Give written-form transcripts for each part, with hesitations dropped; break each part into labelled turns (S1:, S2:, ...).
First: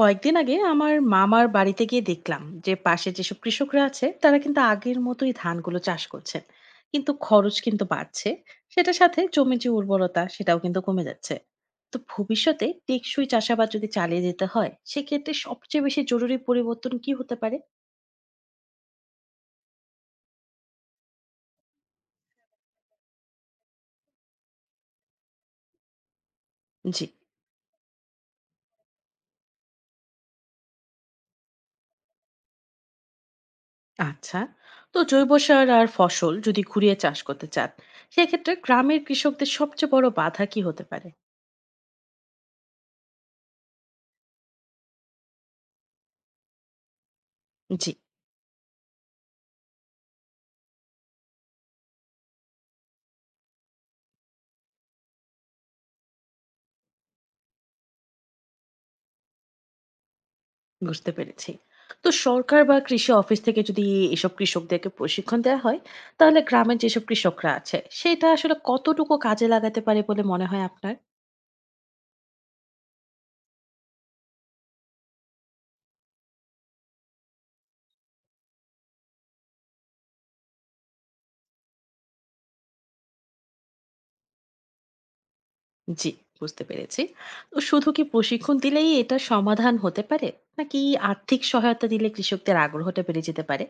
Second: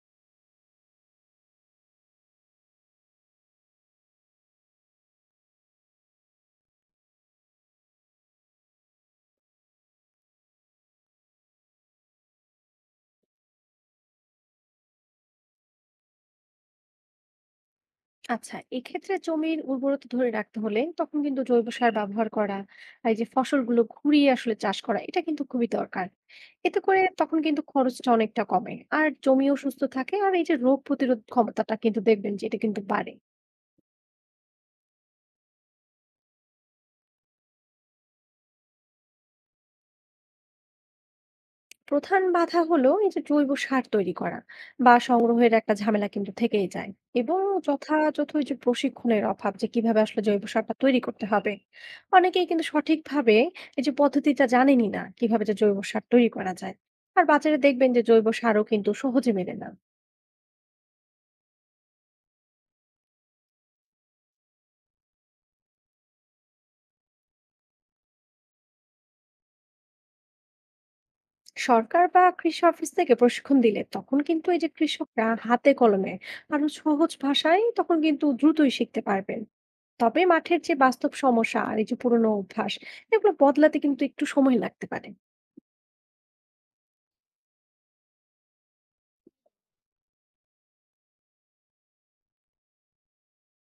S1: কয়েকদিন আগে আমার মামার বাড়িতে গিয়ে দেখলাম যে পাশে যেসব কৃষকরা আছে তারা কিন্তু আগের মতোই ধানগুলো চাষ করছেন। কিন্তু খরচ কিন্তু বাড়ছে। সেটার সাথে জমির যে উর্বরতা সেটাও কিন্তু কমে যাচ্ছে। তো ভবিষ্যতে টেকসই চাষাবাদ যদি চালিয়ে যেতে হয় সেক্ষেত্রে সবচেয়ে বেশি জরুরি পরিবর্তন কি হতে পারে?
S2: আচ্ছা, এক্ষেত্রে জমির উর্বরতা ধরে রাখতে হলে তখন কিন্তু জৈব সার ব্যবহার করা আর এই যে ফসলগুলো ঘুরিয়ে আসলে চাষ করা এটা কিন্তু খুবই দরকার। এতে করে
S1: জি,
S2: তখন কিন্তু খরচটা অনেকটা কমে আর জমিও সুস্থ থাকে আর এই যে রোগ প্রতিরোধ ক্ষমতাটা কিন্তু দেখবেন যে এটা কিন্তু বাড়ে।
S1: আচ্ছা। তো জৈব সার আর ফসল যদি ঘুরিয়ে চাষ করতে চান সেক্ষেত্রে গ্রামের কৃষকদের সবচেয়ে বড় বাধা কি হতে পারে?
S2: প্রধান বাধা হলো এই যে জৈব সার তৈরি করা বা সংগ্রহের একটা ঝামেলা কিন্তু থেকেই যায়, এবং
S1: জি,
S2: যথাযথ ওই যে প্রশিক্ষণের অভাব যে কিভাবে আসলে জৈব সারটা তৈরি করতে হবে। অনেকেই কিন্তু সঠিকভাবে এই যে পদ্ধতিটা জানেনই না কিভাবে যে জৈব সার তৈরি করা যায়। আর বাজারে দেখবেন যে জৈব সারও কিন্তু সহজে মেলে না।
S1: বুঝতে পেরেছি। তো সরকার বা কৃষি অফিস থেকে যদি এসব কৃষকদেরকে প্রশিক্ষণ দেয়া হয়, তাহলে গ্রামের যেসব কৃষকরা আছে, সেটা আসলে কতটুকু কাজে লাগাতে পারে বলে মনে হয় আপনার?
S2: সরকার বা কৃষি অফিস থেকে প্রশিক্ষণ দিলে তখন কিন্তু এই যে কৃষকরা হাতে কলমে আরো সহজ ভাষায় তখন কিন্তু দ্রুতই শিখতে পারবেন। তবে মাঠের যে বাস্তব সমস্যা আর এই যে পুরোনো অভ্যাস এগুলো বদলাতে কিন্তু একটু সময় লাগতে পারে।
S1: জি, বুঝতে পেরেছি। তো শুধু কি প্রশিক্ষণ দিলেই এটার সমাধান হতে পারে? নাকি আর্থিক সহায়তা দিলে কৃষকদের আগ্রহটা বেড়ে যেতে পারে?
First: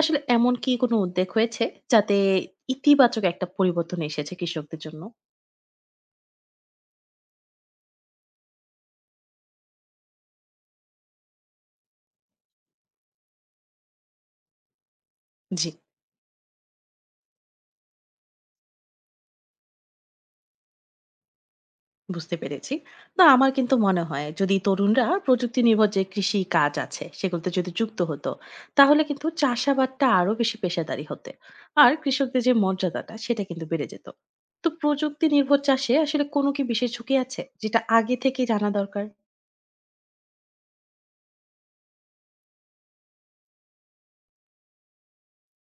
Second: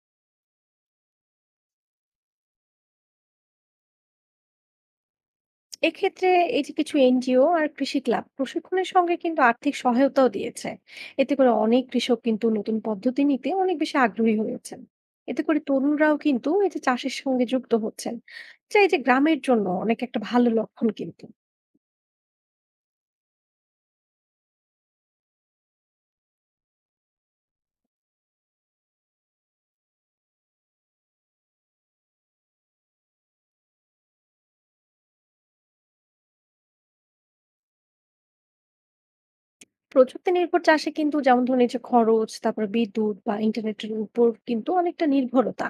S1: আসলে এমন কি কোনো উদ্যোগ হয়েছে, যাতে ইতিবাচক একটা পরিবর্তন এসেছে কৃষকদের জন্য?
S2: এক্ষেত্রে এই যে কিছু এনজিও আর কৃষি ক্লাব প্রশিক্ষণের সঙ্গে কিন্তু আর্থিক সহায়তাও দিয়েছে। এতে করে অনেক কৃষক কিন্তু নতুন পদ্ধতি নিতে অনেক বেশি আগ্রহী হয়েছেন। এতে করে
S1: জি,
S2: তরুণরাও কিন্তু এই যে চাষের সঙ্গে যুক্ত হচ্ছেন, যা এই যে গ্রামের জন্য অনেক একটা ভালো লক্ষণ কিন্তু।
S1: বুঝতে পেরেছি। না আমার কিন্তু মনে হয় যদি তরুণরা প্রযুক্তি নির্ভর যে কৃষি কাজ আছে সেগুলোতে যদি যুক্ত হতো তাহলে কিন্তু চাষাবাদটা আরো বেশি পেশাদারি হতে, আর কৃষকদের যে মর্যাদাটা সেটা কিন্তু বেড়ে যেত। তো প্রযুক্তি নির্ভর চাষে আসলে কোনো কি বিশেষ ঝুঁকি আছে যেটা আগে থেকে জানা দরকার?
S2: প্রযুক্তি নির্ভর চাষে কিন্তু যেমন ধরুন এই যে খরচ, তারপর বিদ্যুৎ বা ইন্টারনেটের উপর কিন্তু অনেকটা নির্ভরতা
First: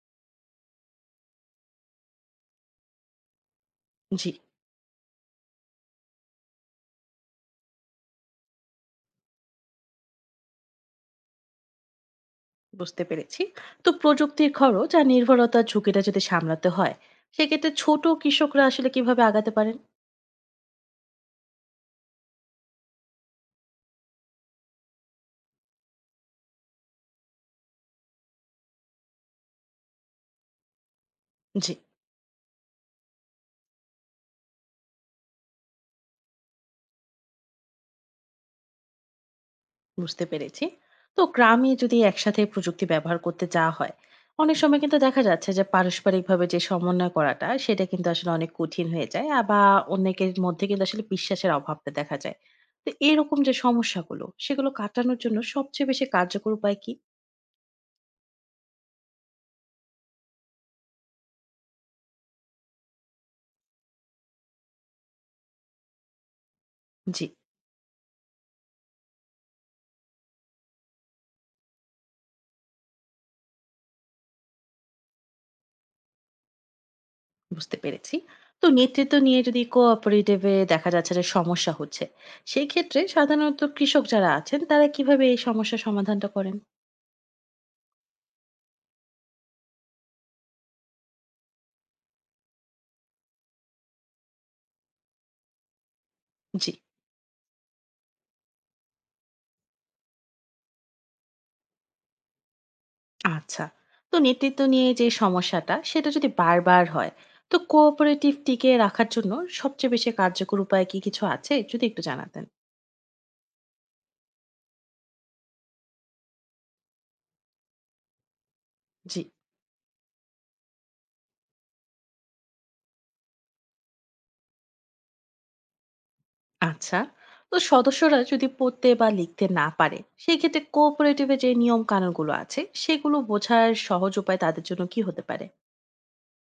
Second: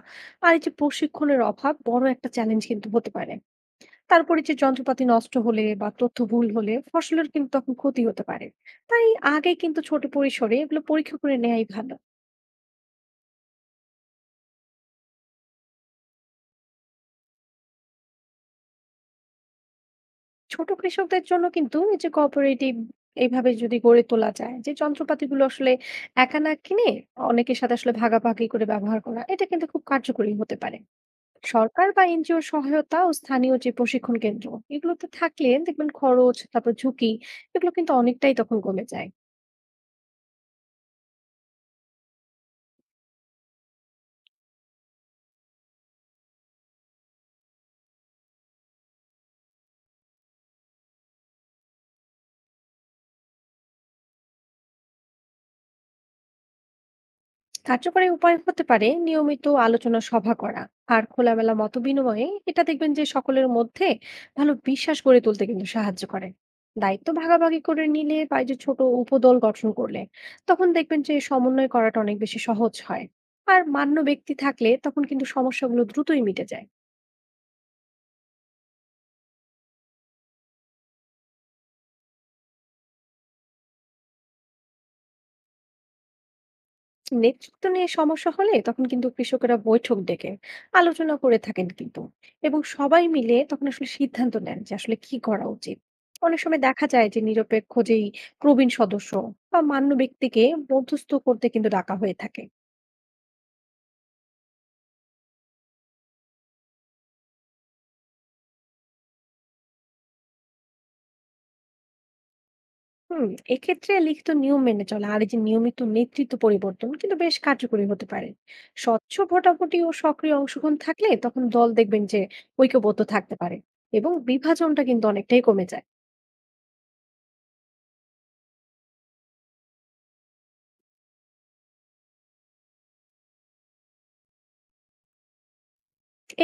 S2: আর এই যে প্রশিক্ষণের অভাব বড় একটা চ্যালেঞ্জ কিন্তু হতে পারে।
S1: জি,
S2: তারপরে যে যন্ত্রপাতি নষ্ট হলে বা তথ্য ভুল হলে ফসলের কিন্তু তখন ক্ষতি হতে পারে। তাই আগে কিন্তু ছোট পরিসরে এগুলো পরীক্ষা করে নেয়াই ভালো।
S1: বুঝতে পেরেছি। তো প্রযুক্তির খরচ আর নির্ভরতার ঝুঁকিটা যদি সামলাতে হয় সেক্ষেত্রে ছোট কৃষকরা আসলে কিভাবে আগাতে পারেন?
S2: ছোট কৃষকদের জন্য কিন্তু এই যে কোঅপারেটিভ এইভাবে যদি গড়ে তোলা যায় যে যন্ত্রপাতিগুলো আসলে একা না কিনে অনেকের সাথে আসলে ভাগাভাগি করে ব্যবহার করা এটা কিন্তু খুব কার্যকরী হতে পারে।
S1: জি,
S2: সরকার বা এনজিওর সহায়তা ও স্থানীয় যে প্রশিক্ষণ কেন্দ্র এগুলোতে থাকলে দেখবেন খরচ, তারপর ঝুঁকি এগুলো কিন্তু অনেকটাই তখন কমে যায়।
S1: বুঝতে পেরেছি। তো গ্রামে যদি একসাথে প্রযুক্তি ব্যবহার করতে যাওয়া হয় অনেক সময় কিন্তু দেখা যাচ্ছে যে পারস্পরিকভাবে যে সমন্বয় করাটা সেটা কিন্তু আসলে অনেক কঠিন হয়ে যায় বা অনেকের মধ্যে কিন্তু আসলে বিশ্বাসের অভাবটা দেখা যায়। তো এরকম যে সমস্যাগুলো সেগুলো কাটানোর জন্য সবচেয়ে বেশি কার্যকর উপায় কি?
S2: কার্যকরী উপায় হতে পারে নিয়মিত আলোচনা সভা করা আর খোলামেলা মত বিনিময়ে। এটা দেখবেন যে সকলের মধ্যে ভালো বিশ্বাস গড়ে তুলতে কিন্তু সাহায্য করে। দায়িত্ব
S1: জি,
S2: ভাগাভাগি করে নিলে বা এই যে ছোট উপদল গঠন করলে তখন দেখবেন যে সমন্বয় করাটা অনেক বেশি সহজ হয়। আর মান্য ব্যক্তি থাকলে তখন কিন্তু সমস্যাগুলো দ্রুতই মিটে যায়।
S1: বুঝতে পেরেছি। তো নেতৃত্ব নিয়ে যদি কোঅপারেটিভে দেখা যাচ্ছে যে সমস্যা হচ্ছে সেই ক্ষেত্রে সাধারণত কৃষক যারা আছেন তারা কিভাবে এই সমস্যা সমাধানটা করেন?
S2: নেতৃত্ব নিয়ে সমস্যা হলে তখন কিন্তু কৃষকেরা বৈঠক ডেকে আলোচনা করে থাকেন কিন্তু, এবং সবাই মিলে তখন আসলে সিদ্ধান্ত নেন যে আসলে কি করা উচিত। অনেক সময়
S1: জি,
S2: দেখা যায় যে নিরপেক্ষ যেই প্রবীণ সদস্য বা মান্য ব্যক্তিকে মধ্যস্থ করতে কিন্তু ডাকা হয়ে থাকে।
S1: আচ্ছা। তো নেতৃত্ব নিয়ে যে সমস্যাটা সেটা যদি বারবার হয়, তো কোঅপারেটিভ টিকিয়ে রাখার জন্য সবচেয়ে বেশি কার্যকর উপায় কি কিছু আছে? যদি একটু জানাতেন।
S2: হুম, এক্ষেত্রে লিখিত নিয়ম মেনে চলা আর এই যে নিয়মিত নেতৃত্ব পরিবর্তন কিন্তু বেশ কার্যকরী হতে পারে। স্বচ্ছ
S1: জি,
S2: ভোটাভুটি ও সক্রিয় অংশগ্রহণ থাকলে তখন দল দেখবেন যে ঐক্যবদ্ধ থাকতে পারে এবং বিভাজনটা কিন্তু অনেকটাই কমে যায়।
S1: আচ্ছা। তো সদস্যরা যদি পড়তে বা লিখতে না পারে, সেই ক্ষেত্রে কোঅপারেটিভ এর যে নিয়ম কানুনগুলো আছে, সেগুলো বোঝার সহজ উপায় তাদের জন্য কি হতে পারে?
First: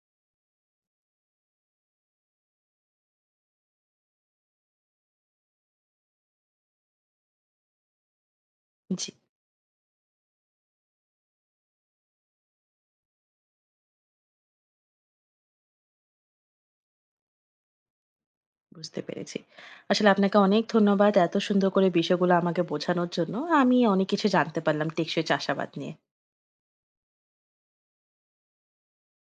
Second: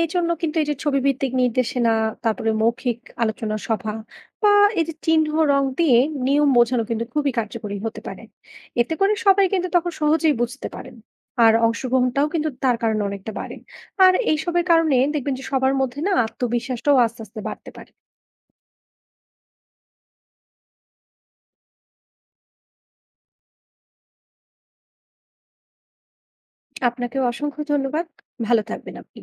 S2: এইজন্য কিন্তু এই যে ছবিভিত্তিক নির্দেশনা, তারপরে মৌখিক আলোচনা সভা বা এই যে চিহ্ন রং দিয়ে নিয়ম বোঝানো কিন্তু খুবই কার্যকরী হতে পারে। এতে
S1: জি,
S2: করে সবাই কিন্তু তখন সহজেই বুঝতে পারেন। আর অংশগ্রহণটাও কিন্তু তার কারণে অনেকটা বাড়ে। আর এইসবের কারণে দেখবেন যে সবার মধ্যে না আত্মবিশ্বাসটাও আস্তে আস্তে বাড়তে পারে।
S1: বুঝতে পেরেছি। আসলে আপনাকে অনেক ধন্যবাদ এত সুন্দর করে বিষয়গুলো আমাকে বোঝানোর জন্য। আমি অনেক কিছু জানতে পারলাম টেকসই চাষাবাদ নিয়ে।
S2: আপনাকেও অসংখ্য ধন্যবাদ। ভালো থাকবেন আপনি।